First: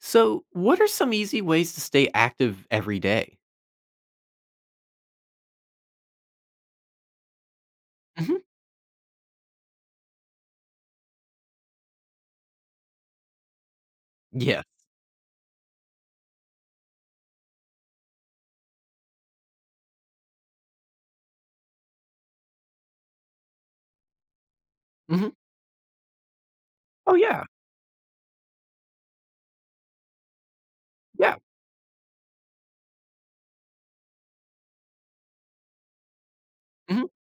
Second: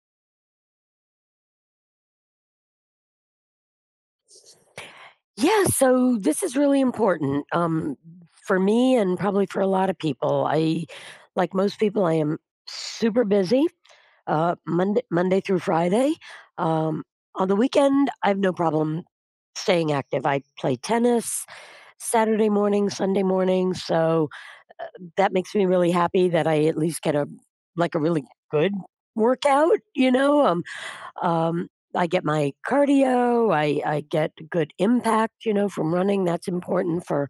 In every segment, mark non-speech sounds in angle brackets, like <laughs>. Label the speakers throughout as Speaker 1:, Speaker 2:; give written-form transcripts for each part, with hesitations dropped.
Speaker 1: So, what are some easy ways to stay active every day?
Speaker 2: Yeah, so this is really important
Speaker 1: Mhm.
Speaker 2: for me and probably for a lot of people. I, like most people, I am super busy
Speaker 1: Yes.
Speaker 2: Monday through Friday. Um, on the weekend, I have no problem staying active. I play tennis Saturday morning, Sunday morning. So uh,
Speaker 1: Mhm.
Speaker 2: that makes me really happy that I at least
Speaker 1: Oh,
Speaker 2: get a
Speaker 1: yeah.
Speaker 2: like a really good workout.
Speaker 1: Yeah.
Speaker 2: Um, I get my cardio. I get good impact, from running. That's important
Speaker 1: Mhm.
Speaker 2: for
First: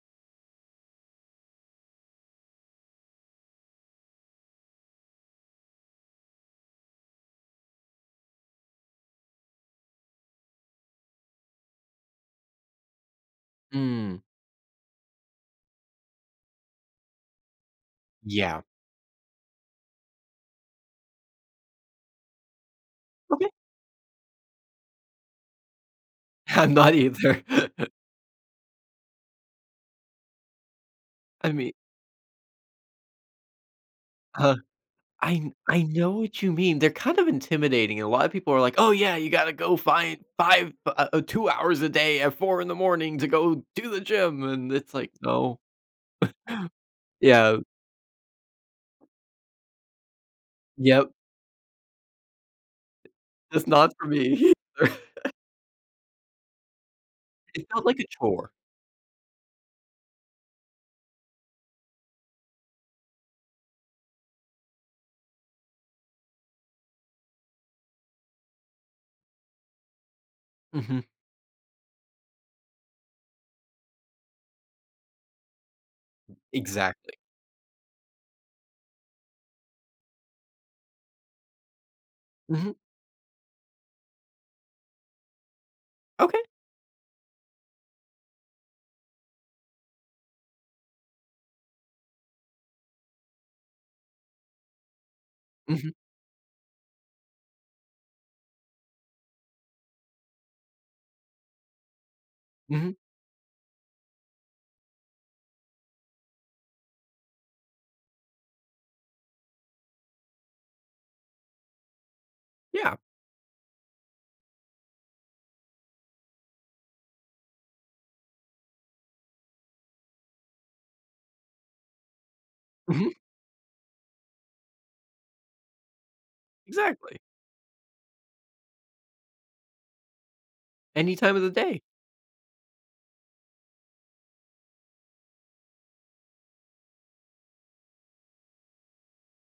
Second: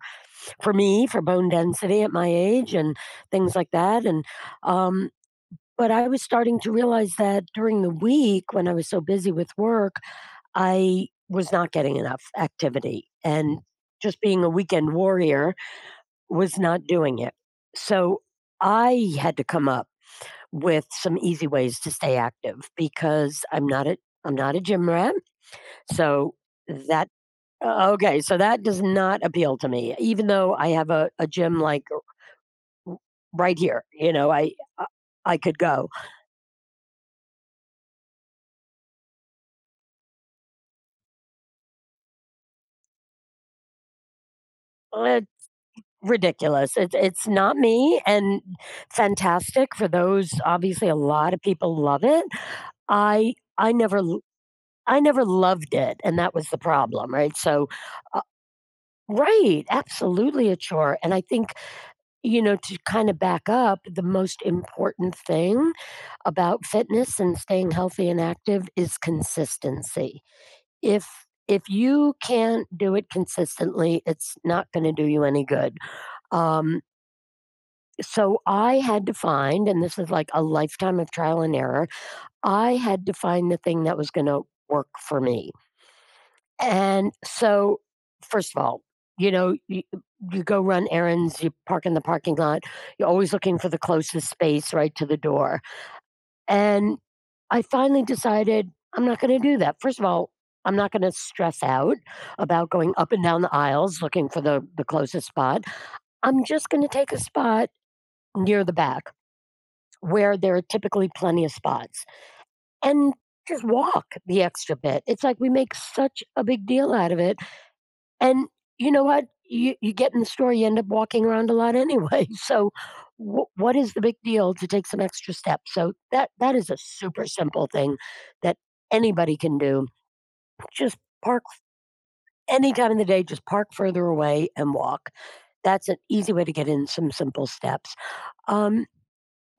Speaker 2: for me for bone density at my age and things like that. And um, but I was starting to realize that during the week when I was so busy with work, I was not getting enough activity, and
Speaker 1: Mm.
Speaker 2: just being a weekend warrior was not doing it. So
Speaker 1: Yeah.
Speaker 2: I had to come up with some easy ways to stay active because
Speaker 1: Okay.
Speaker 2: I'm not a gym rat. So
Speaker 1: <laughs> I'm not
Speaker 2: that
Speaker 1: either. <laughs>
Speaker 2: okay, so that does not appeal to me, even though I have a
Speaker 1: I
Speaker 2: gym
Speaker 1: mean,
Speaker 2: like right here.
Speaker 1: uh,
Speaker 2: I I could
Speaker 1: I
Speaker 2: go.
Speaker 1: know what you mean. They're kind of intimidating, and a lot of people are like, "Oh, yeah, you gotta go find 5 2 hours a day at 4 in the morning to go do the gym," and it's like,
Speaker 2: Uh,
Speaker 1: "No.
Speaker 2: Ridiculous. It's not
Speaker 1: Yeah.
Speaker 2: me, and fantastic for those. Obviously, a
Speaker 1: Yep.
Speaker 2: lot of people love it. I
Speaker 1: That's
Speaker 2: I
Speaker 1: not
Speaker 2: never
Speaker 1: for
Speaker 2: l-
Speaker 1: me." <laughs>
Speaker 2: I never loved it, and that was the problem, right?
Speaker 1: It
Speaker 2: So.
Speaker 1: felt like a
Speaker 2: Uh,
Speaker 1: chore.
Speaker 2: Right, absolutely a chore. And I think, to kind of back up, the most important thing about fitness and staying healthy and active is consistency.
Speaker 1: Mhm.
Speaker 2: If if you can't do it consistently, it's not going to do you any good. Um,
Speaker 1: Exactly.
Speaker 2: so I had to find, and this is like a lifetime of trial and error, I
Speaker 1: Mhm.
Speaker 2: had to find the thing that was going to work for me.
Speaker 1: Okay.
Speaker 2: And so, first of all, you know, you, you go run errands, you park in the parking lot, you're always looking for the closest space right to the door.
Speaker 1: Mhm.
Speaker 2: And I finally decided I'm not going to do that. First of all, I'm not going to stress out about going
Speaker 1: Mhm.
Speaker 2: up and down the aisles looking for the closest spot. I'm just going to take a spot near the back where there are typically plenty of spots
Speaker 1: Yeah.
Speaker 2: and just walk the extra bit. It's like we make such a big deal out of it and you know what? You get in the store, you end up walking around a lot anyway. <laughs> So
Speaker 1: Mhm,
Speaker 2: what is the big deal to take some extra steps? So that is a
Speaker 1: exactly.
Speaker 2: super simple thing that anybody can do. Just
Speaker 1: Any time of
Speaker 2: park
Speaker 1: the day.
Speaker 2: any time of the day, just park further away and walk. That's an easy way to get in some simple steps. Um,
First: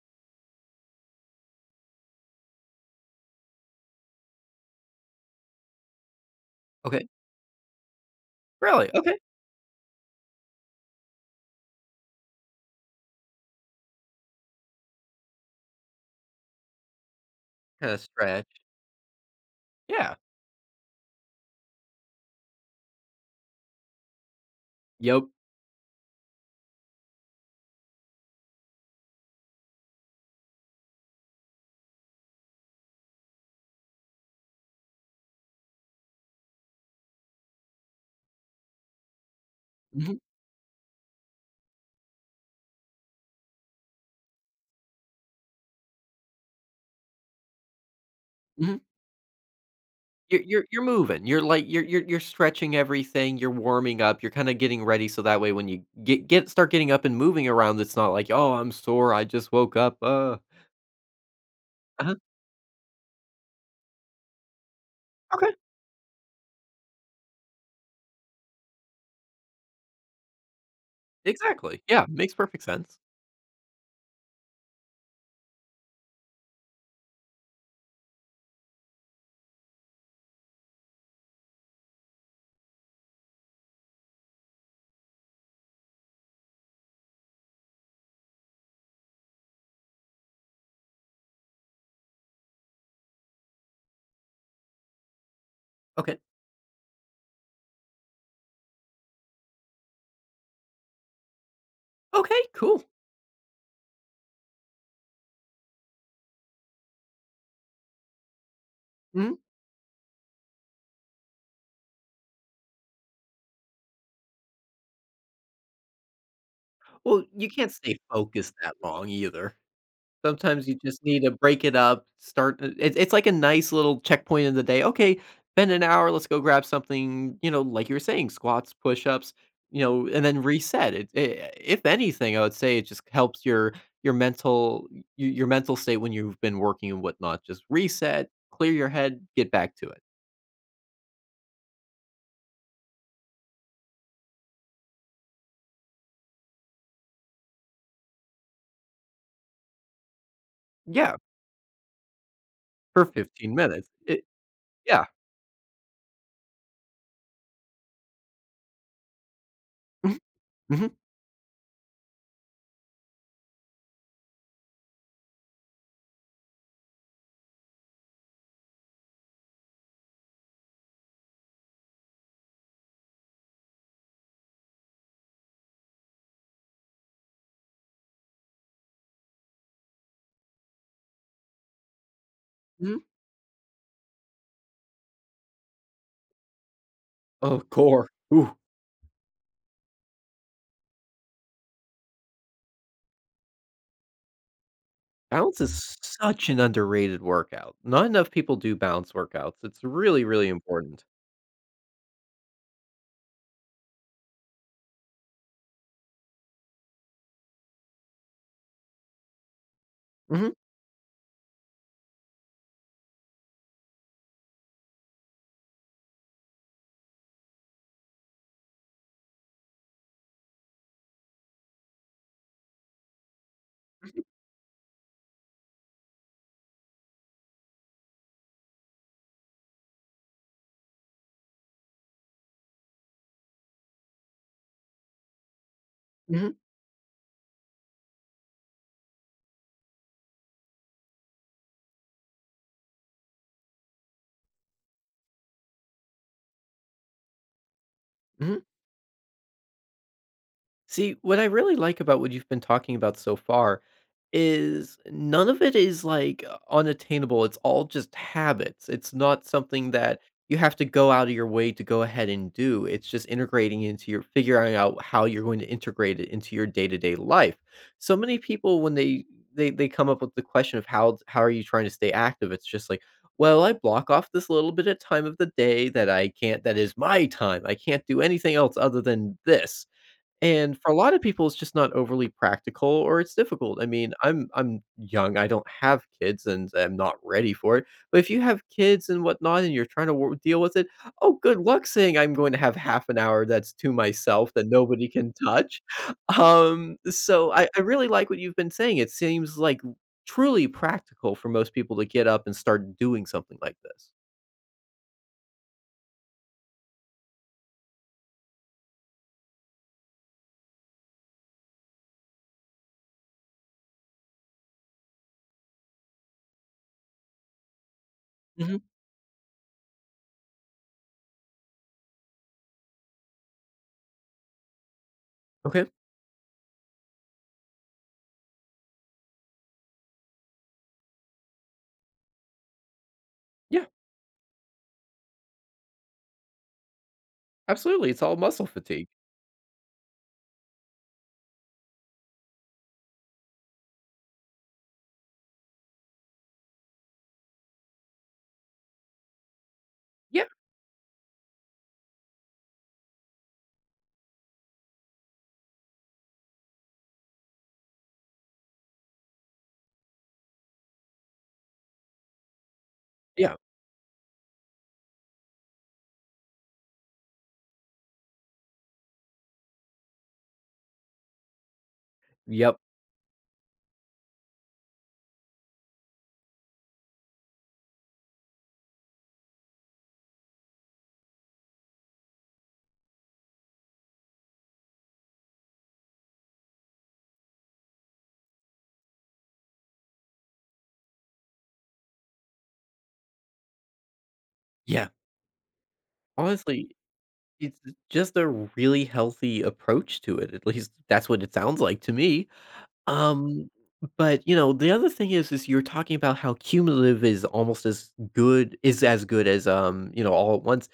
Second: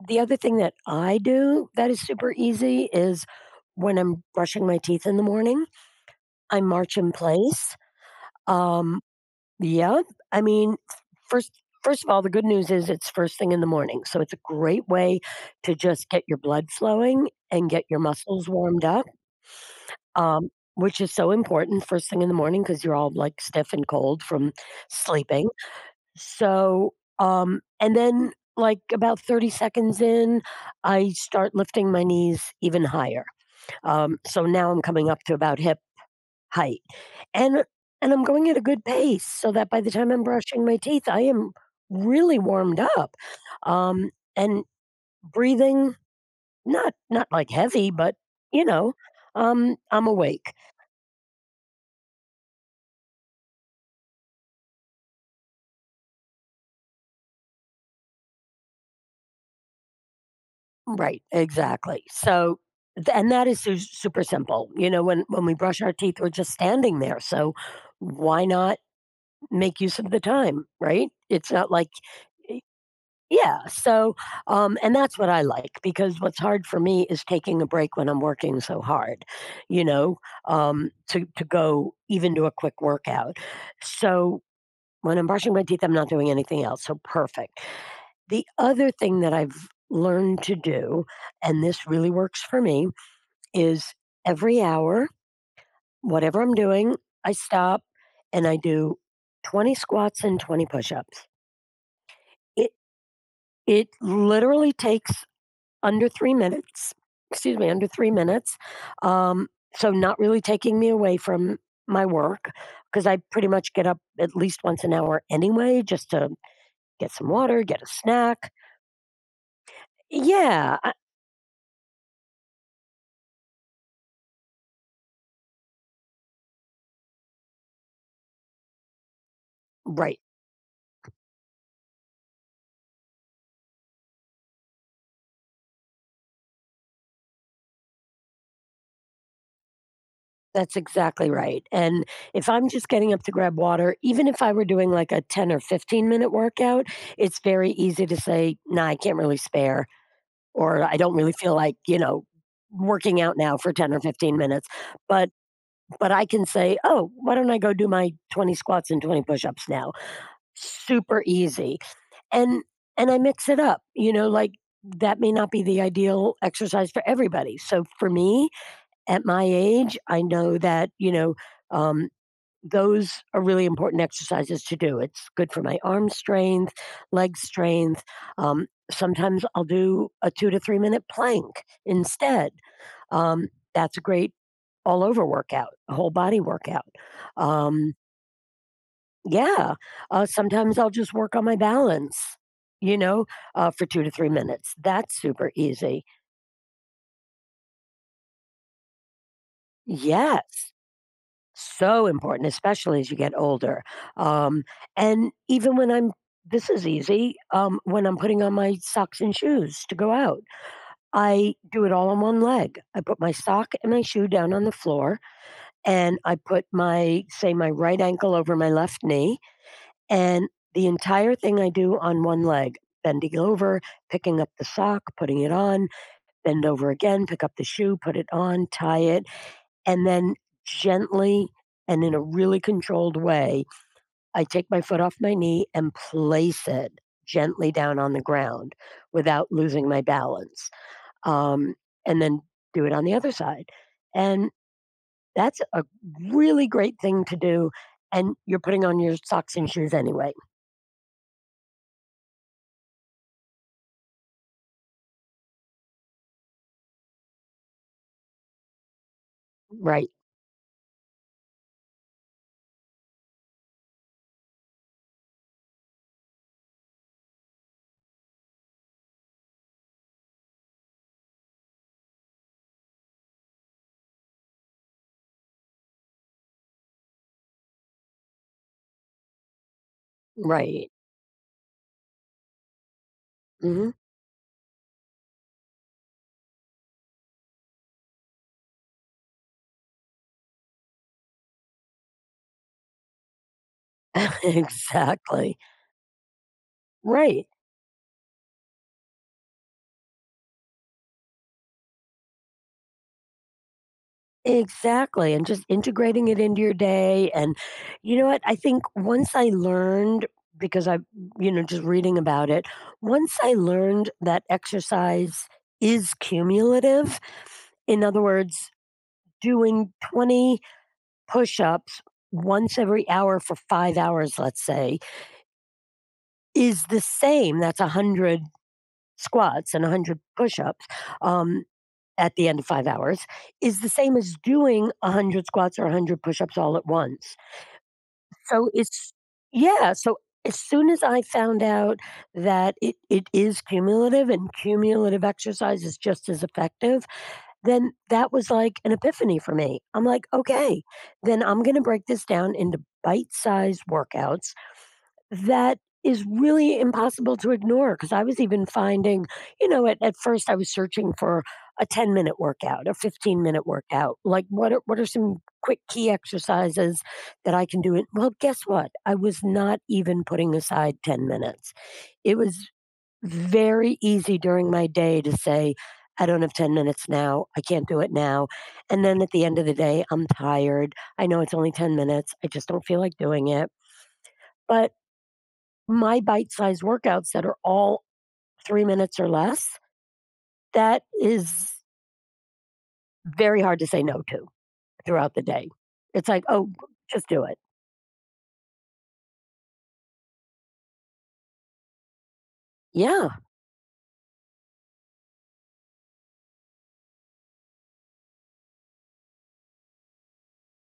Speaker 2: the other thing that I do that is super easy is when I'm brushing my teeth in the morning, I march
Speaker 1: Okay.
Speaker 2: in place.
Speaker 1: Really?
Speaker 2: Um,
Speaker 1: Okay.
Speaker 2: Yeah, I mean, first first of all, the good news is it's first thing in the morning, so it's a great way to just get your blood flowing and get
Speaker 1: Kinda
Speaker 2: your muscles
Speaker 1: stretch.
Speaker 2: warmed up,
Speaker 1: Yeah.
Speaker 2: um, which is so important first thing in the morning because you're all like stiff and cold from
Speaker 1: Yep.
Speaker 2: sleeping. So, and then like about 30 seconds in, I start lifting my knees even higher. So now I'm coming up to about hip height. And and I'm going at a good pace so that by the time
Speaker 1: Mhm,
Speaker 2: I'm brushing my teeth, I am really warmed up. Um, and breathing, not like heavy, but you
Speaker 1: mhm.
Speaker 2: know, I'm
Speaker 1: You're
Speaker 2: awake.
Speaker 1: you're you're moving. You're, like, you're stretching everything, you're warming up, you're kinda getting ready so that way when you get start getting up and moving around, it's not like, "Oh, I'm sore, I just woke up."
Speaker 2: Right, exactly.
Speaker 1: Uh-huh.
Speaker 2: So, and that is super simple. When
Speaker 1: Okay.
Speaker 2: we brush our teeth, we're just standing there. So, why not make use of the time? Right? It's not
Speaker 1: Exactly.
Speaker 2: like.
Speaker 1: Yeah, makes perfect sense.
Speaker 2: Yeah. So, and that's what I like because what's hard for me is taking a break when I'm working so hard, you know, to go even do a quick workout. So, when I'm brushing my teeth, I'm not doing anything else. So, perfect. The other thing that I've learned to do, and this really works for me, is every hour,
Speaker 1: Okay.
Speaker 2: whatever I'm doing, I stop and I do 20 squats and 20 push ups.
Speaker 1: Okay,
Speaker 2: It,
Speaker 1: cool.
Speaker 2: it literally takes under 3 minutes. Excuse me, under 3 minutes.
Speaker 1: Mhm.
Speaker 2: Um, so not really taking me away from my work because I pretty much get up at least once an hour anyway just to get
Speaker 1: Well,
Speaker 2: some
Speaker 1: you
Speaker 2: water,
Speaker 1: can't
Speaker 2: get a
Speaker 1: stay
Speaker 2: snack.
Speaker 1: focused that long either. Sometimes you
Speaker 2: Yeah, I
Speaker 1: just need to break it up. Start uh, It's it's like a nice little checkpoint in the day, "Okay, spend an hour, let's go grab something," like you were saying, squats, push-ups,
Speaker 2: right.
Speaker 1: and then reset it. I If anything, I would say it just helps your mental y your mental state when you've been working and whatnot. Just reset, clear your head, get back to it.
Speaker 2: That's exactly right, and if I'm just getting up to grab water, even if I were doing, like, a 10 or 15-minute workout, it's very easy to say, "Nah, I can't really spare," or, "I don't
Speaker 1: Yeah,
Speaker 2: really feel like," you know,
Speaker 1: for
Speaker 2: "working out
Speaker 1: 15
Speaker 2: now for
Speaker 1: minutes.
Speaker 2: 10 or
Speaker 1: It
Speaker 2: 15 minutes,"
Speaker 1: yeah.
Speaker 2: but But I can say, "Oh, why don't I go do my 20 squats and 20 push-ups now?"
Speaker 1: <laughs> Mhm, mhm,
Speaker 2: Super easy. And and I mix it up, like, that may not be the ideal exercise for everybody. So for me, at my age, I know thatum, those are really important exercises to do. It's good for my arm strength, leg strength. Sometimes I'll do a 2 to 3 minute plank instead.
Speaker 1: mhm.
Speaker 2: Um, that's a great all over workout, a whole body workout.
Speaker 1: Oh,
Speaker 2: Um,
Speaker 1: core. Oof.
Speaker 2: yeah, sometimes I'll just work on my balance, you know, for 2 to 3 minutes. That's super
Speaker 1: Bounce is
Speaker 2: easy.
Speaker 1: such an underrated workout. Not enough people do bounce workouts. It's really, really
Speaker 2: Yes,
Speaker 1: important.
Speaker 2: so important, especially as you get older. Um, and even when I'm, this is easy, when I'm putting on my socks and shoes to go out,
Speaker 1: Mhm,
Speaker 2: I do it all on one leg. I put my sock and my shoe down on the floor, and I put my, say, my right ankle over my left knee, and the entire thing I do on one leg, bending over, picking up the sock, putting it on, bend over again, pick up the shoe, put it on, tie it, and then gently and in a really controlled way, I take my foot off my knee and
Speaker 1: mhm,
Speaker 2: place it gently down on the ground without losing my balance. Um, and then do it on the other side. And that's a really great thing to do. And you're
Speaker 1: mhm.
Speaker 2: putting on your socks and shoes anyway.
Speaker 1: See, what I really like about what you've been talking about so far is none of it is like unattainable. It's all just habits. It's not something
Speaker 2: Right,
Speaker 1: that you have to go out of your way to go ahead and do. It's just integrating into your figuring out how you're going to integrate it into your day-to-day life. So many people when they come up with the question of how are you trying to stay active? It's just like, well, I block off this little bit of time of the day that I can't that is my time. I can't do anything else other than this, and
Speaker 2: right.
Speaker 1: for a lot of people, it's just not overly practical or it's difficult. I
Speaker 2: Mhm.
Speaker 1: mean, I'm young, I don't have kids and I'm not ready for it. But if you have kids and whatnot and you're trying to wor deal with it, oh, good luck saying I'm going to have half an hour that's to
Speaker 2: <laughs>
Speaker 1: myself that nobody can
Speaker 2: Exactly.
Speaker 1: touch. <laughs> Um,
Speaker 2: Right.
Speaker 1: so I I really like what you've been saying. It seems like truly practical for most people to get up and start doing something like this.
Speaker 2: Exactly. And just integrating it into your day. And you know what? I think once I learned, because I, just reading about it, once I learned that exercise is cumulative, in other words,
Speaker 1: Mhm.
Speaker 2: doing 20 push ups once every hour for 5 hours, let's say,
Speaker 1: Okay.
Speaker 2: is the same. That's a 100 squats and a 100 push ups. Um, at the end of 5 hours is
Speaker 1: Yeah,
Speaker 2: the same as doing 100 squats or 100 push ups all at once.
Speaker 1: absolutely. It's all muscle
Speaker 2: So
Speaker 1: fatigue.
Speaker 2: it's, yeah. So as soon as I found out that it is cumulative and cumulative exercise is just as effective, then that was like an epiphany for me. I'm like,
Speaker 1: Yeah,
Speaker 2: okay, then I'm going to break this down into bite sized workouts that is really impossible to ignore because I was even finding, at first I was searching for a 10-minute workout, a 15
Speaker 1: yeah.
Speaker 2: minute workout. Like what are some quick key exercises that I can do it? Well, guess what? I was not even putting aside 10 minutes. It was
Speaker 1: Yep.
Speaker 2: very easy during my day to say, I don't have 10 minutes now. I can't do it now. And then at the end of the day, I'm tired. I know it's only 10 minutes. I just don't feel like doing it. But my bite-sized workouts that are all 3 minutes or less, that is very hard to say no to
Speaker 1: Yeah.
Speaker 2: throughout the day. It's like, "Oh,
Speaker 1: Honestly
Speaker 2: just do it."
Speaker 1: , it's just a really healthy approach to it, at least that's what it sounds like to me,
Speaker 2: Yeah,
Speaker 1: um, but, the other thing is you're talking about how cumulative is almost as good as, all at once.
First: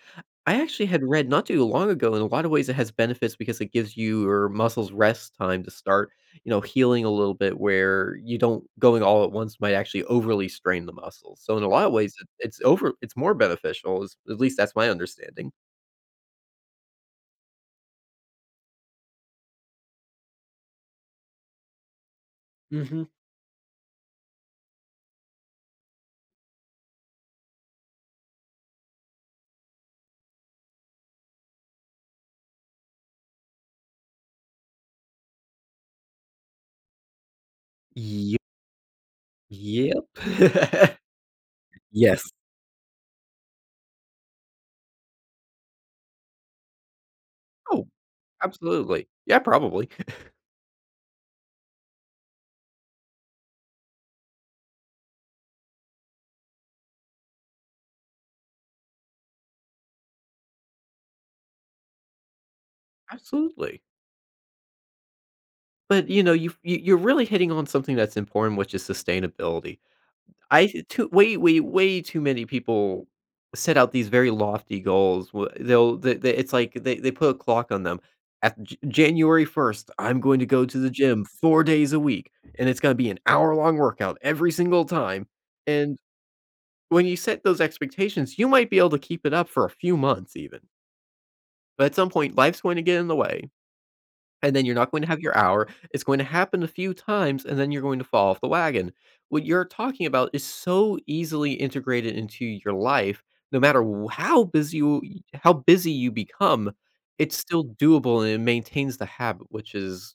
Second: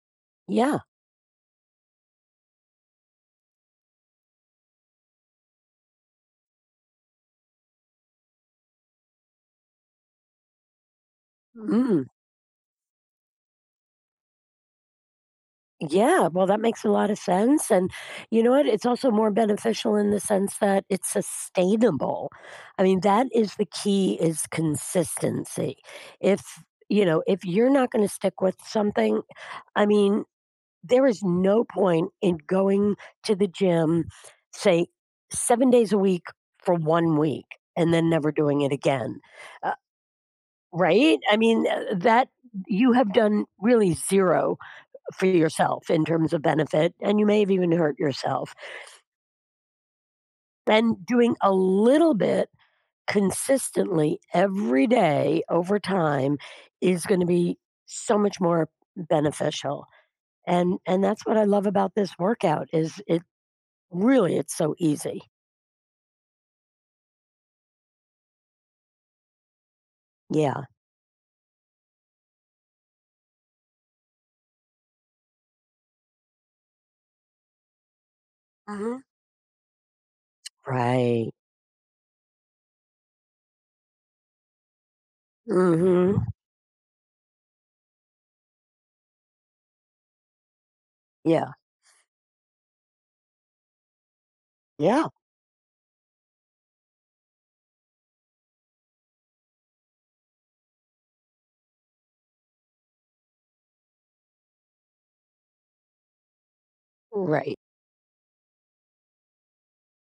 Speaker 1: I
Speaker 2: yeah,
Speaker 1: actually had read not too long ago, in a lot of ways, it has benefits because it gives your muscles rest time to start, healing a little bit where you don't going all at once might actually overly strain the muscles, so in a lot of
Speaker 2: mm,
Speaker 1: ways, it it's over it's more beneficial, is at least that's my understanding.
Speaker 2: yeah, well, that makes a lot of sense, and you know what? It's also more beneficial in the sense that it's sustainable. I mean,
Speaker 1: Mhm.
Speaker 2: that is the key is consistency. If, if you're not gonna stick with something, I mean, there is no point in going to the gym, say, 7 days a week for 1 week and then never doing it again, uh,
Speaker 1: Yep.
Speaker 2: right? I mean,
Speaker 1: <laughs> Yes.
Speaker 2: that you have done really 0 for yourself in terms of benefit, and you may have even
Speaker 1: Oh,
Speaker 2: hurt yourself.
Speaker 1: absolutely. Yeah, probably.
Speaker 2: And doing a little bit consistently every day over time is gonna be so much more beneficial, and that's what I love about this workout is
Speaker 1: <laughs>
Speaker 2: it.
Speaker 1: Absolutely.
Speaker 2: Really, it's so easy.
Speaker 1: But, you're really hitting on something that's important, which is sustainability.
Speaker 2: Yeah.
Speaker 1: I too way, way, way too many people set out these very lofty goals. Wh They'll they it's like they put a clock on them. At J
Speaker 2: Mhm.
Speaker 1: January 1st, I'm going to go to the gym
Speaker 2: Right.
Speaker 1: 4 days a week, and it's gonna be an hour-long workout every single time. And
Speaker 2: Mhm.
Speaker 1: when you set those expectations, you might be able to keep it up for a few months even.
Speaker 2: Yeah.
Speaker 1: But at some point, life's going to get in the way, and then you're not going
Speaker 2: Yeah.
Speaker 1: to have your hour. It's going to happen a few times, and then you're going to fall off the wagon. What you're talking about is so easily integrated into your life, no matter how busy you become. It's
Speaker 2: Right.
Speaker 1: still doable and it maintains the habit, which is,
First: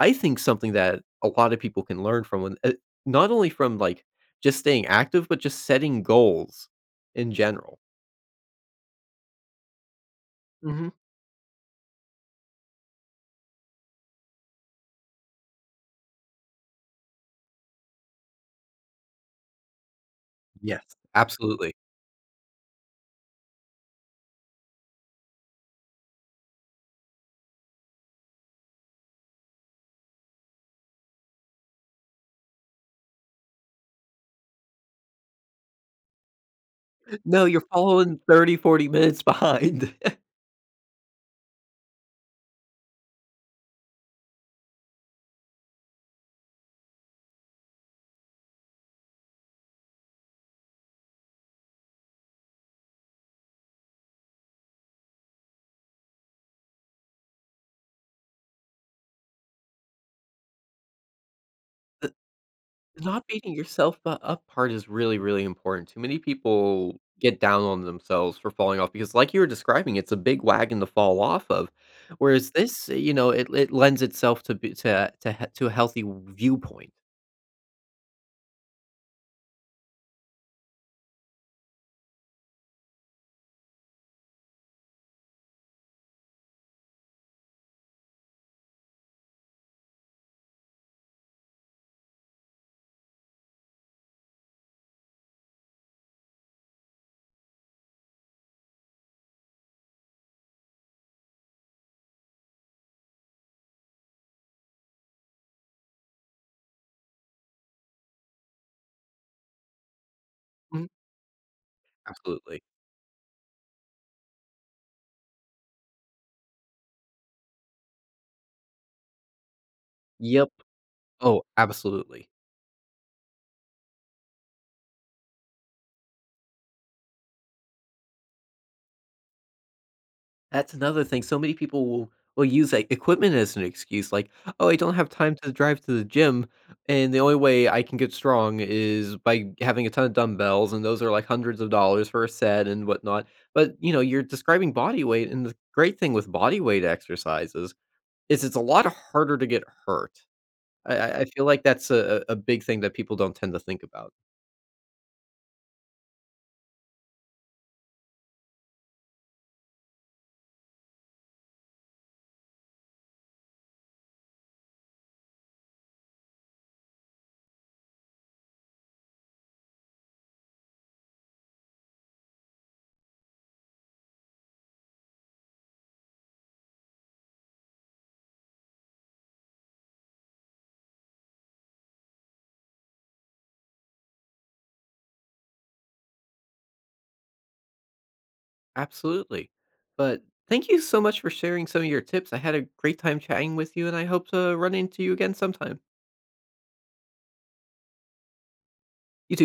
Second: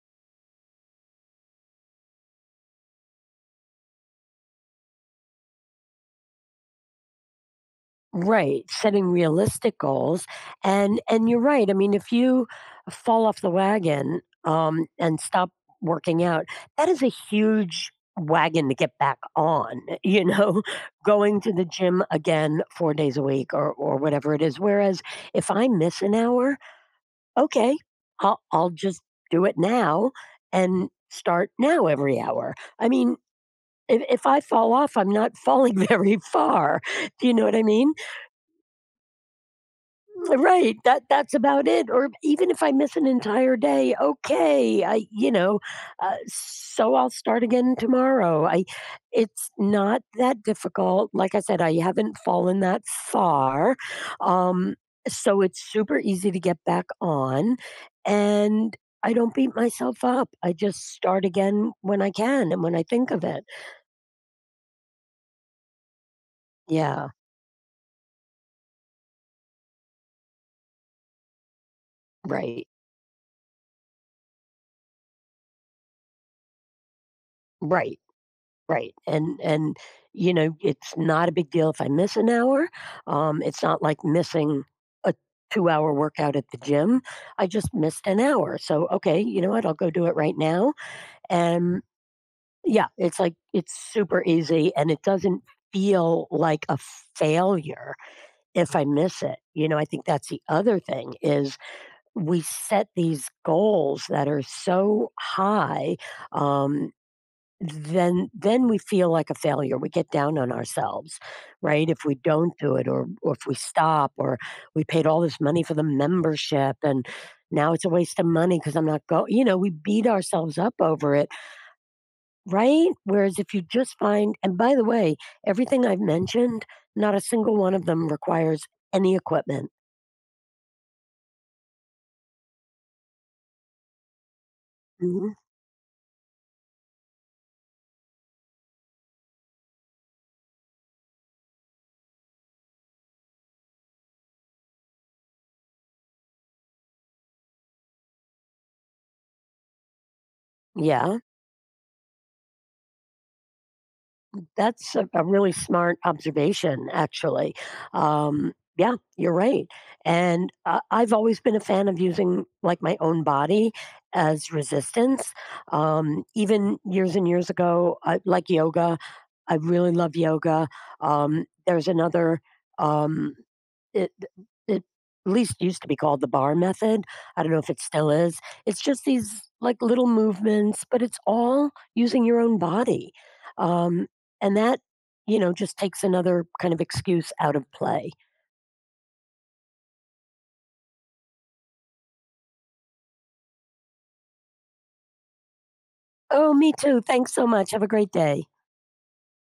Speaker 1: I think, something that a lot of people can learn from. When, not only from like just staying active, but just setting goals in general.
Speaker 2: Right. Setting realistic goals.
Speaker 1: Hmm.
Speaker 2: And you're right. I mean, if you fall off the wagon and stop working out, that is a huge wagon to get back on, <laughs> you know,
Speaker 1: Yes,
Speaker 2: going to the
Speaker 1: absolutely.
Speaker 2: gym again 4 days a week or whatever it is. Whereas if I miss an hour, okay, I'll just do it now and start now every hour. I mean, if I fall off, I'm not falling <laughs> very far. Do you know
Speaker 1: No,
Speaker 2: what I
Speaker 1: you're
Speaker 2: mean?
Speaker 1: following 30, 40 minutes behind. <laughs>
Speaker 2: Right, that's about it, or even if I miss an entire day, okay, so I'll start again tomorrow. I It's not that difficult. Like I said, I haven't fallen that far. Um, so it's super easy to get back on and I don't beat myself up. I just start again when I
Speaker 1: The
Speaker 2: can and when I think of
Speaker 1: not
Speaker 2: it.
Speaker 1: beating yourself bu up part is really, really important. Too many people
Speaker 2: Yeah,
Speaker 1: get down on themselves for falling off because like you were describing, it's a big wagon to fall off of, whereas
Speaker 2: right.
Speaker 1: this, it lends itself to be to he to a healthy viewpoint.
Speaker 2: Right. Right. And you know, it's not a big deal if I miss an hour. It's not like missing a two-hour workout at the gym. I just missed an hour. So okay, you know what? I'll go do it right now. And yeah, it's like it's super easy and it doesn't feel like a failure if I miss it. You know, I think that's the other thing is we set these goals that are so high. Um, then we feel like a failure. We get down on
Speaker 1: Mhm,
Speaker 2: ourselves, right? If we don't
Speaker 1: absolutely.
Speaker 2: do it or if we stop or we paid all this money for the membership and now it's a waste of money because I'm not going. We beat
Speaker 1: Yep.
Speaker 2: ourselves up over it,
Speaker 1: Oh, absolutely.
Speaker 2: right? Whereas if you just find and by the way, everything I've mentioned, not a single one of them requires any equipment.
Speaker 1: That's another thing. So many people will use, like, equipment as an excuse, like, "Oh, I don't have
Speaker 2: Mhm.
Speaker 1: time to drive to the gym, and the only way I can get strong is by having a ton of dumbbells, and those are, like, hundreds of dollars for a set and whatnot." But, you're describing body weight, and the great thing with body weight exercises is it's a lot harder to get hurt. I I
Speaker 2: Yeah.
Speaker 1: I feel like that's a big thing that people don't tend to think about.
Speaker 2: That's a really smart observation, actually. Yeah, you're right. And I've always been a fan of using like my own body as resistance. Even years and years ago, I, like yoga, I really love yoga. There's another. Um, it it at least used to be called the BAR method, I don't know if it still is. It's just these, like, little movements, but it's all using your own body, um, and that, just takes another kind of excuse out of play.
Speaker 1: Absolutely. But thank you so much for sharing some of your tips. I had a great time chatting with you, and I hope to run into you again sometime.
Speaker 2: Oh, me too, thanks so much, have a great day.
Speaker 1: You too.